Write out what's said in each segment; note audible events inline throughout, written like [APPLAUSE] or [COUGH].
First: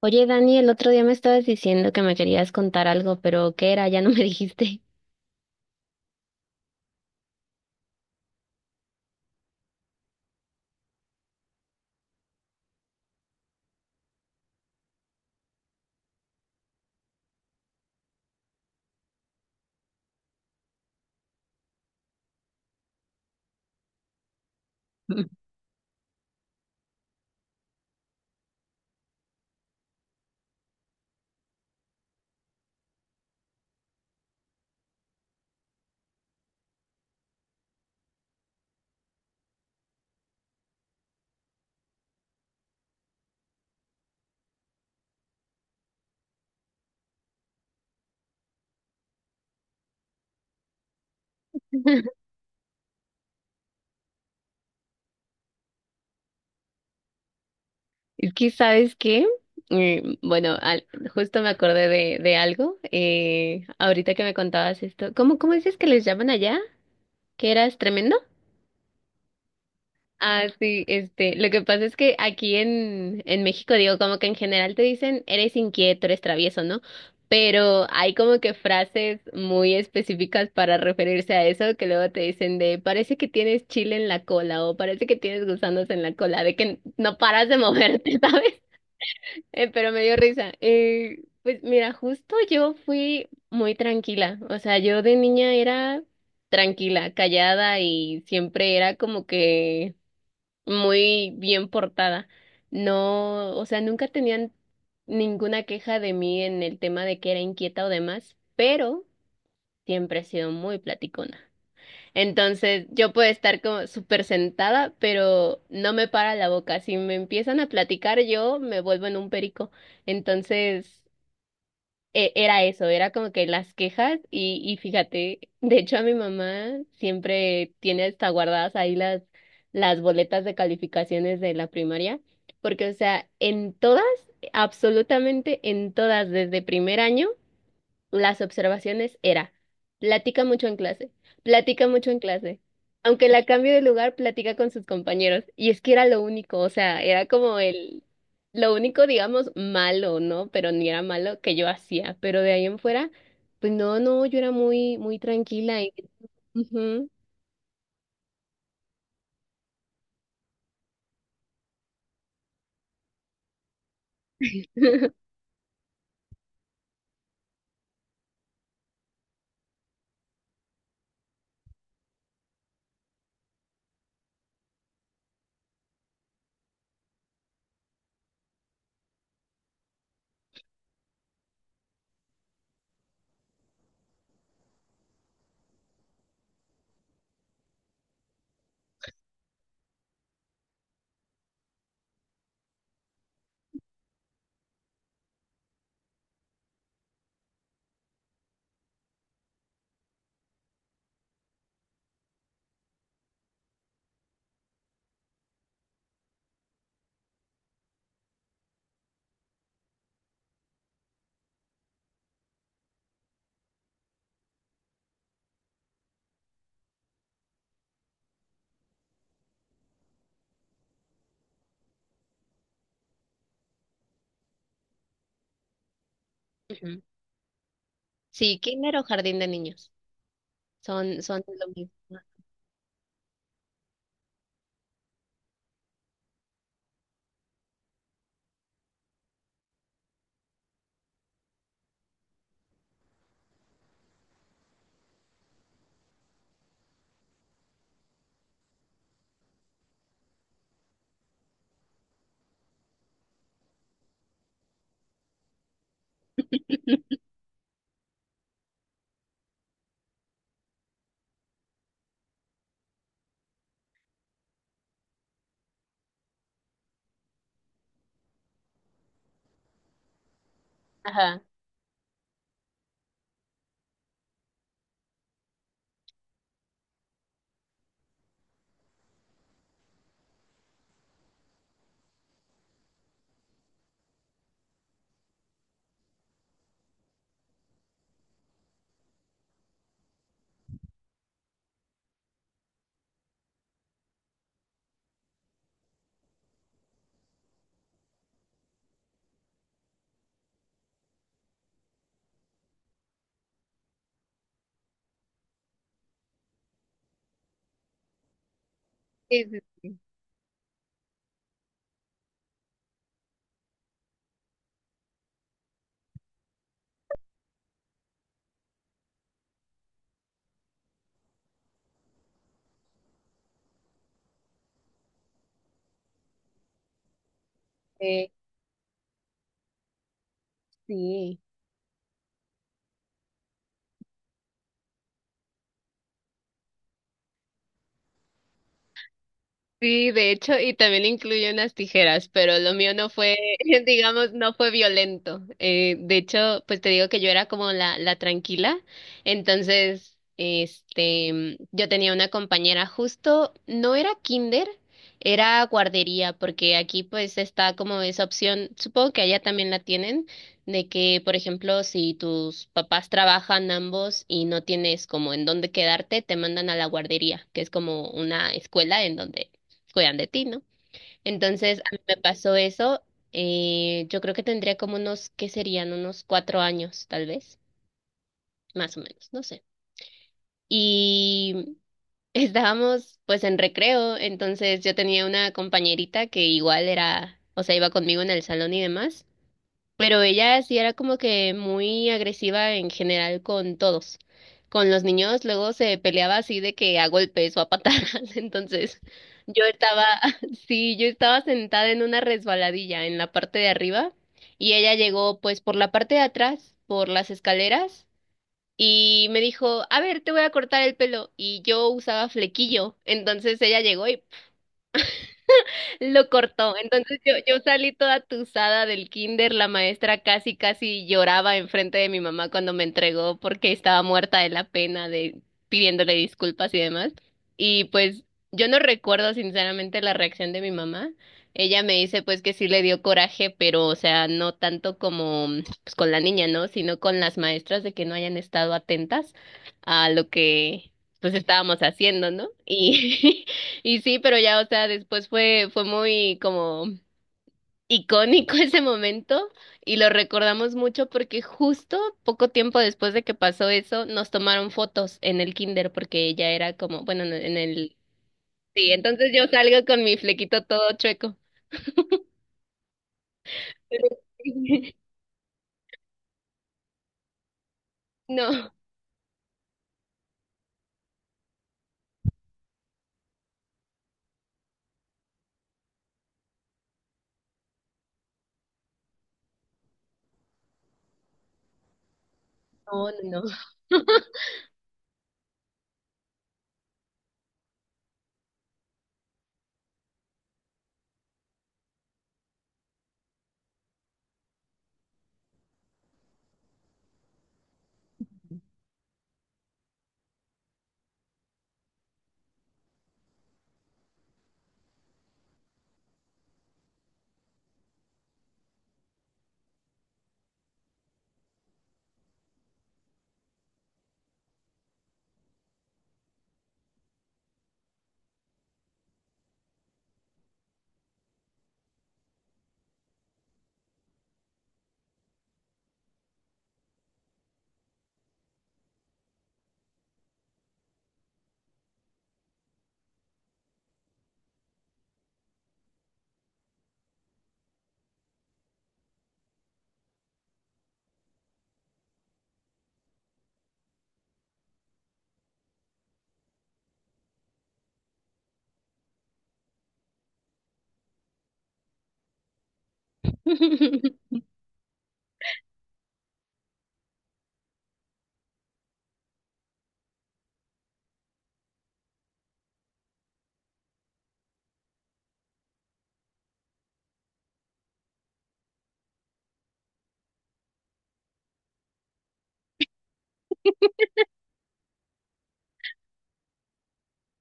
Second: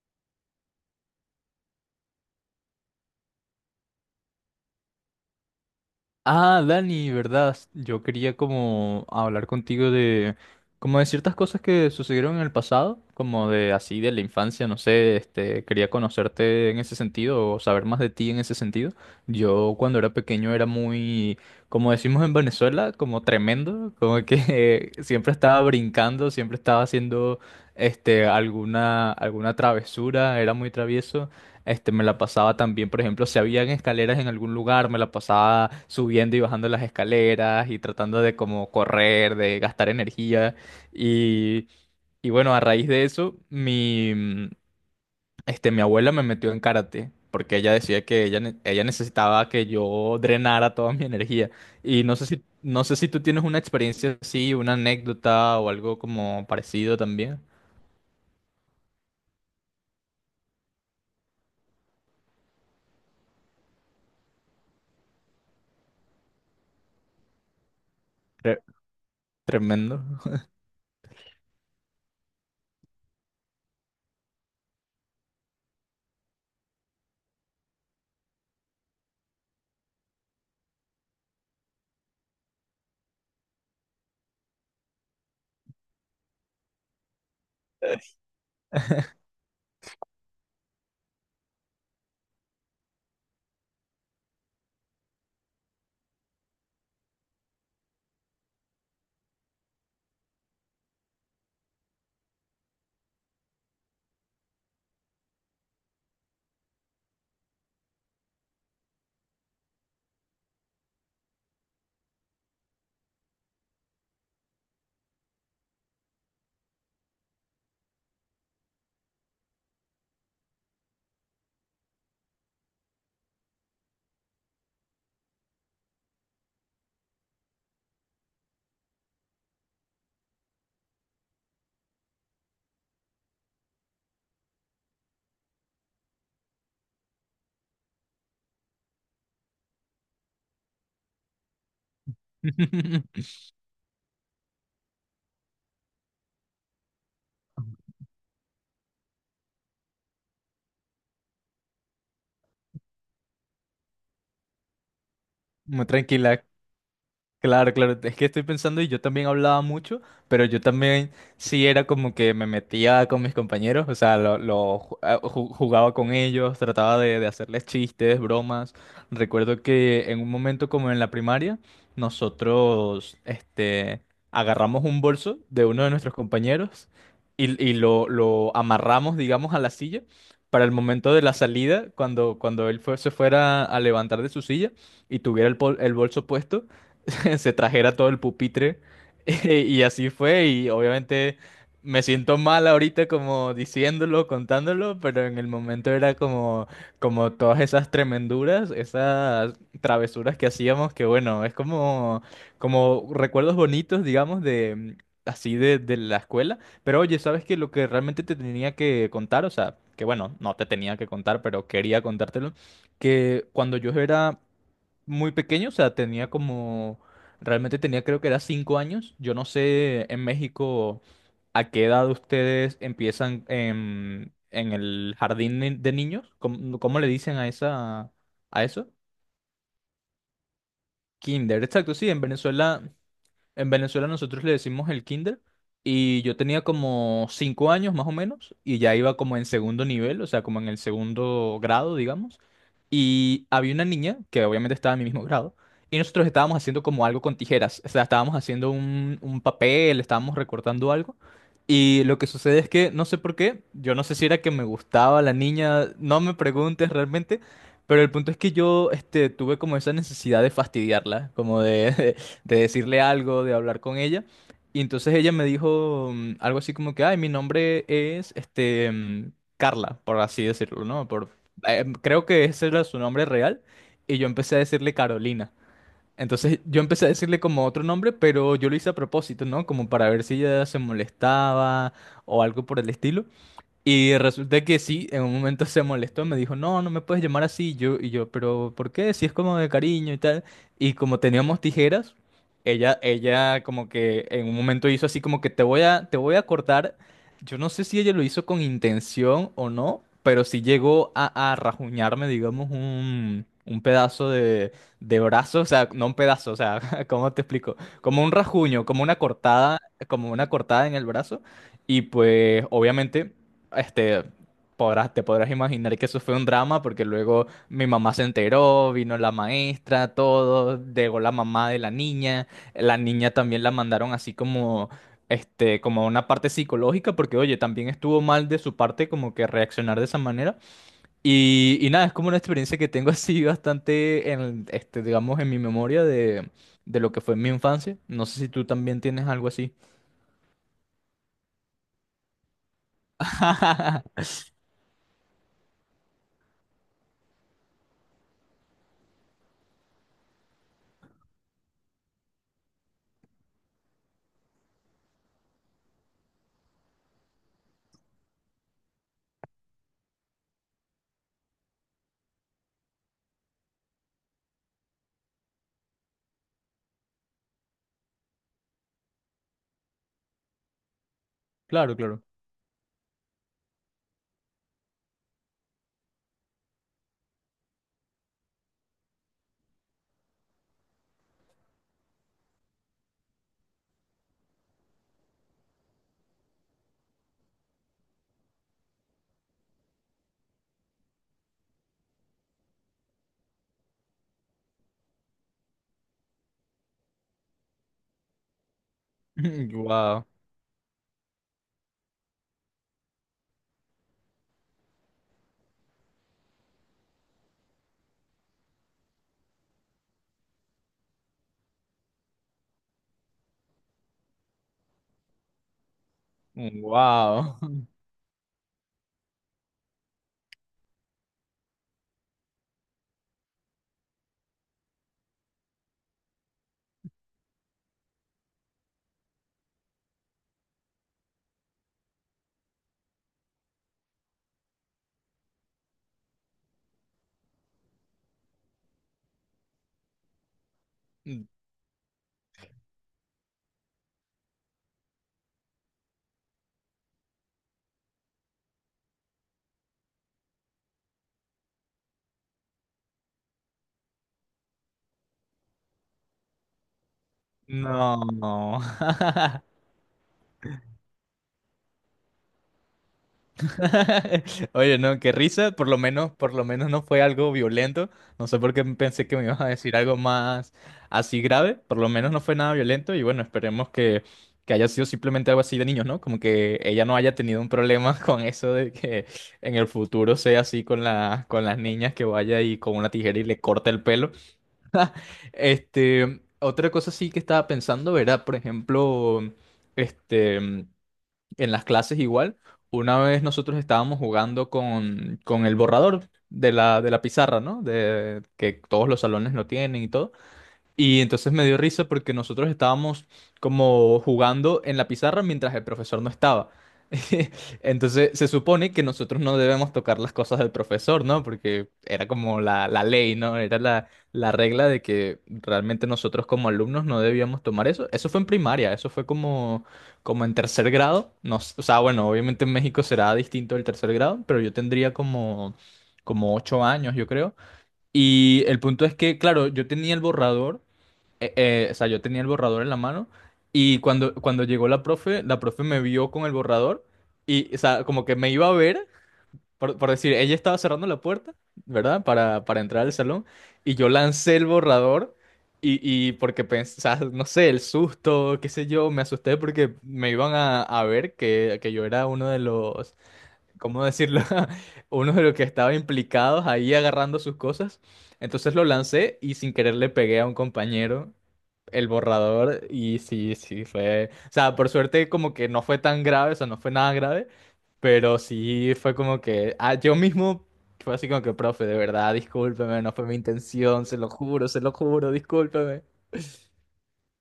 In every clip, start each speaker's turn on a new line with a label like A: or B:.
A: Oye, Dani, el otro día me estabas diciendo que me querías contar algo, pero ¿qué era? Ya no me dijiste.
B: Ah, Dani, ¿verdad? Yo quería como hablar contigo de como de ciertas cosas que sucedieron en el pasado, como de así de la infancia, no sé, quería conocerte en ese sentido o saber más de ti en ese sentido. Yo cuando era pequeño era muy, como decimos en Venezuela, como tremendo, como que [LAUGHS] siempre estaba brincando, siempre estaba haciendo alguna travesura, era muy travieso. Me la pasaba también, por ejemplo, si habían escaleras en algún lugar, me la pasaba subiendo y bajando las escaleras y tratando de como correr, de gastar energía. Y, y bueno, a raíz de eso, mi abuela me metió en karate, porque ella decía que ella necesitaba que yo drenara toda mi energía. Y no
A: [LAUGHS]
B: sé no sé si tú tienes una experiencia así, una anécdota o algo como parecido también.
A: Es que, ¿sabes qué? Eh, bueno, al- Justo me acordé de algo. Ahorita que me contabas esto, ¿cómo dices que les llaman allá? ¿Que eras tremendo?
B: Tre- Tremendo.
A: Ah, sí, lo que pasa es que aquí en México, digo, como que en general te dicen, eres inquieto, eres travieso, ¿no? Pero hay como que frases muy específicas para referirse a eso, que luego te dicen de, parece que tienes chile en la cola o parece que tienes gusanos en la cola, de que no paras de moverte, [LAUGHS] ¿sabes?
B: [LAUGHS]
A: Pero me dio risa. Pues mira, justo yo fui muy tranquila, o sea, yo de niña era tranquila, callada y siempre era como que muy bien portada. No, o sea, nunca tenían ninguna queja de mí en el tema de que era inquieta o demás, pero siempre he sido muy platicona. Entonces, yo puedo estar como súper sentada, pero no me para la boca. Si me empiezan a platicar, yo me vuelvo en un perico. Entonces, era eso, era como que las quejas y fíjate, [LAUGHS] de hecho a mi mamá siempre tiene hasta guardadas ahí las boletas de calificaciones de la primaria, porque o sea, en todas, absolutamente en todas, desde primer año las observaciones era, platica mucho en clase, platica mucho en clase. Aunque la cambie de lugar, platica con sus compañeros. Y es que era lo único, o sea, era como lo único, digamos, malo, ¿no? Pero ni era malo que yo hacía. Pero de ahí en fuera, pues no, yo era muy, muy tranquila
B: Muy
A: y...
B: tranquila.
A: Ujú.
B: Claro, claro, es que estoy pensando y yo también hablaba mucho, pero yo también sí era como que me metía con mis compañeros, o sea, lo ju- a-
A: [LAUGHS]
B: ju- jugaba con ellos, trataba de hacerles chistes, bromas. Recuerdo que en un momento como en la primaria, nosotros, este, agarramos un bolso de uno de nuestros compañeros y lo amarramos, digamos, a la silla para el momento de la salida, cuando se fuera a levantar de su silla y tuviera el bolso puesto, [LAUGHS] se trajera todo el pupitre. [LAUGHS] Y así fue, y obviamente me siento mal ahorita como diciéndolo, contándolo, pero en el momento era como, como todas esas tremenduras, esas travesuras que hacíamos, que bueno, es como, como recuerdos bonitos, digamos, de así de la escuela. Pero oye, ¿sabes que lo que realmente te tenía que contar, o sea, que bueno, no te tenía que contar, pero quería contártelo, que cuando yo era muy pequeño, o sea, tenía como, realmente tenía creo que era 5 años? Yo no sé en México a qué edad ustedes empiezan en el jardín de niños, ¿cómo, cómo
A: Ujú.
B: le dicen a esa,
A: Sí,
B: a eso?
A: kinder o jardín de niños. Son, son
B: Kinder,
A: lo
B: exacto, sí,
A: mismo.
B: en Venezuela nosotros le decimos el kinder y yo tenía como 5 años más o menos y ya iba como en segundo nivel, o sea, como en el segundo grado, digamos. Y había una niña que obviamente estaba en mi mismo grado y nosotros estábamos haciendo como algo con tijeras, o sea, estábamos haciendo un papel, estábamos recortando algo. Y lo que sucede es que no sé por qué, yo no sé si era que me gustaba la niña, no me preguntes realmente, pero el punto es que yo tuve como esa necesidad de fastidiarla, como de... [LAUGHS] de decirle algo, de hablar con ella. Y entonces ella me dijo, algo así como que, ay, mi nombre es, Carla, por así decirlo, ¿no?
A: Ajá.
B: Creo que ese era su nombre real. Y yo empecé a decirle Carolina. Entonces yo empecé a decirle como otro nombre, pero yo lo hice a propósito, ¿no? Como para ver si ella se molestaba o algo por el estilo. Y resulta que sí, en un momento se molestó, me dijo, no, no me puedes llamar así. Y yo, pero ¿por qué? Si es como de cariño y tal. Y como teníamos tijeras, ella como que en un momento hizo así como que te voy a cortar. Yo no sé si ella lo hizo con intención o no, pero sí llegó a rajuñarme, digamos, un pedazo de brazo, o sea, no un pedazo, o sea, [LAUGHS] ¿cómo te explico? Como un rajuño,
A: Sí,
B: como una cortada en el brazo. Y pues, obviamente. Este, Podrás, te podrás imaginar que eso fue un drama porque luego mi mamá se enteró, vino la maestra, todo, llegó la mamá de la niña también la mandaron así como, como a una parte psicológica porque, oye, también estuvo
A: sí,
B: mal de su parte como que reaccionar de esa manera.
A: sí.
B: Y nada, es como una experiencia que tengo [LAUGHS] así bastante en, digamos, en mi memoria de lo que fue mi infancia. No sé si tú también tienes algo así.
A: Sí, de hecho, y también incluye unas tijeras, pero lo mío no fue, [LAUGHS]
B: [LAUGHS]
A: digamos, no fue violento. De hecho, pues te digo que yo era como la tranquila. Entonces, yo tenía una compañera justo, no era kinder, era guardería, porque aquí pues está como esa opción, supongo que allá también la tienen, de que, por ejemplo, si tus papás trabajan ambos y no tienes como en dónde quedarte, te mandan a la guardería, que es como una escuela en donde cuidan de ti, ¿no? Entonces, a
B: Claro,
A: mí me
B: claro.
A: pasó eso. Yo creo que tendría como unos, ¿qué serían? Unos 4 años, tal vez, más o menos, no sé. Y [LAUGHS] estábamos pues en recreo, entonces yo tenía una compañerita que igual era, o sea, iba conmigo en el salón y demás. Pero ella sí era como que muy agresiva en general con todos. Con los niños luego se peleaba así de que a golpes o a patadas. [LAUGHS] Entonces yo
B: [LAUGHS]
A: estaba,
B: Wow.
A: [LAUGHS] sí, yo estaba sentada en una resbaladilla en la parte de arriba y ella llegó pues por la parte de atrás, por las escaleras y me dijo, a ver, te voy a cortar el pelo. Y yo usaba flequillo. Entonces ella llegó y lo cortó. Entonces
B: Wow.
A: yo salí toda tusada del kinder. La maestra casi, casi lloraba enfrente de mi mamá cuando me entregó porque estaba muerta de la pena de pidiéndole disculpas y demás. Y pues yo no recuerdo sinceramente la reacción de mi mamá. Ella me dice pues que sí le dio coraje, pero o sea, no tanto como pues, con la niña, ¿no? Sino con las maestras de que no hayan estado atentas a lo que pues
B: No,
A: estábamos haciendo, ¿no? Y [LAUGHS] Y sí, pero ya, o sea, después fue, fue muy como icónico [LAUGHS] ese momento y lo recordamos mucho porque justo poco tiempo después de que pasó eso, nos tomaron fotos en el kinder porque ella era como, bueno, no, en el...
B: no.
A: Sí, entonces yo
B: [LAUGHS]
A: salgo con mi flequito todo chueco.
B: Oye,
A: [LAUGHS]
B: no, qué risa. Por lo menos no fue algo violento. No sé
A: No,
B: por qué pensé que me ibas a decir algo más así grave. Por lo menos no fue nada violento. Y bueno, esperemos que haya sido simplemente algo así de niños, ¿no? Como que ella no haya tenido un problema [LAUGHS] con eso de que en el futuro sea así con la, con las niñas que vaya y con
A: no,
B: una tijera
A: no, no.
B: y le corta el pelo. [LAUGHS] Otra cosa sí que estaba pensando era, por ejemplo, este. En las clases igual. Una vez nosotros estábamos jugando con el borrador de la pizarra, ¿no? De, que todos los salones lo tienen y todo. Y entonces me dio risa porque nosotros estábamos como jugando en la pizarra mientras el profesor no estaba. [LAUGHS] Entonces se supone que nosotros no debemos tocar las cosas del profesor, ¿no? Porque era como la ley, ¿no? Era la, la regla de que realmente nosotros como alumnos no debíamos tomar eso. Eso fue en primaria, eso fue como, como en tercer grado. No, s- O sea, bueno, obviamente en México será distinto el tercer grado, pero yo tendría como, como 8 años, yo creo. Y el punto es que, claro, yo tenía el borrador, o sea, yo tenía el borrador en la mano y cuando llegó la profe me vio con el borrador y, o sea, como que me iba a ver, por decir, ella estaba cerrando la puerta, ¿verdad? Para entrar al salón, y yo lancé el borrador y porque pensé, o sea, no sé, el susto, qué sé yo, me asusté porque me iban a ver que yo era uno de los, ¿cómo
A: [LAUGHS]
B: decirlo? [LAUGHS] Uno de los que estaba implicados ahí agarrando sus cosas. Entonces lo lancé y sin querer le pegué a un compañero el borrador y sí, sí, fue, o sea, por suerte como que no fue tan grave, o sea, no fue nada grave, pero sí fue como que, ah, yo mismo fue así como que, profe, de verdad, discúlpeme, no fue mi intención, se lo juro, discúlpeme.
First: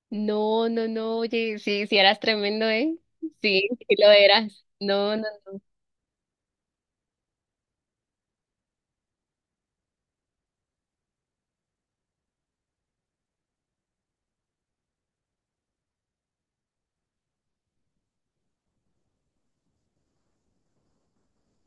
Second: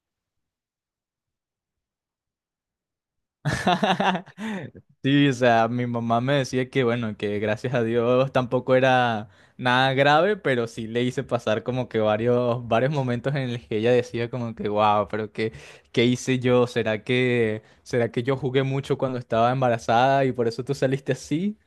A: No, no, no, oye, sí, sí eras tremendo, ¿eh? Sí, sí lo eras.
B: [LAUGHS]
A: No, no,
B: Sí, o
A: no.
B: sea, mi mamá me decía que bueno, que gracias a Dios tampoco era nada grave, pero sí le hice pasar como que varios, varios momentos en los que ella decía como que wow, pero qué, qué hice yo, será que yo jugué mucho cuando estaba embarazada y por eso tú saliste así?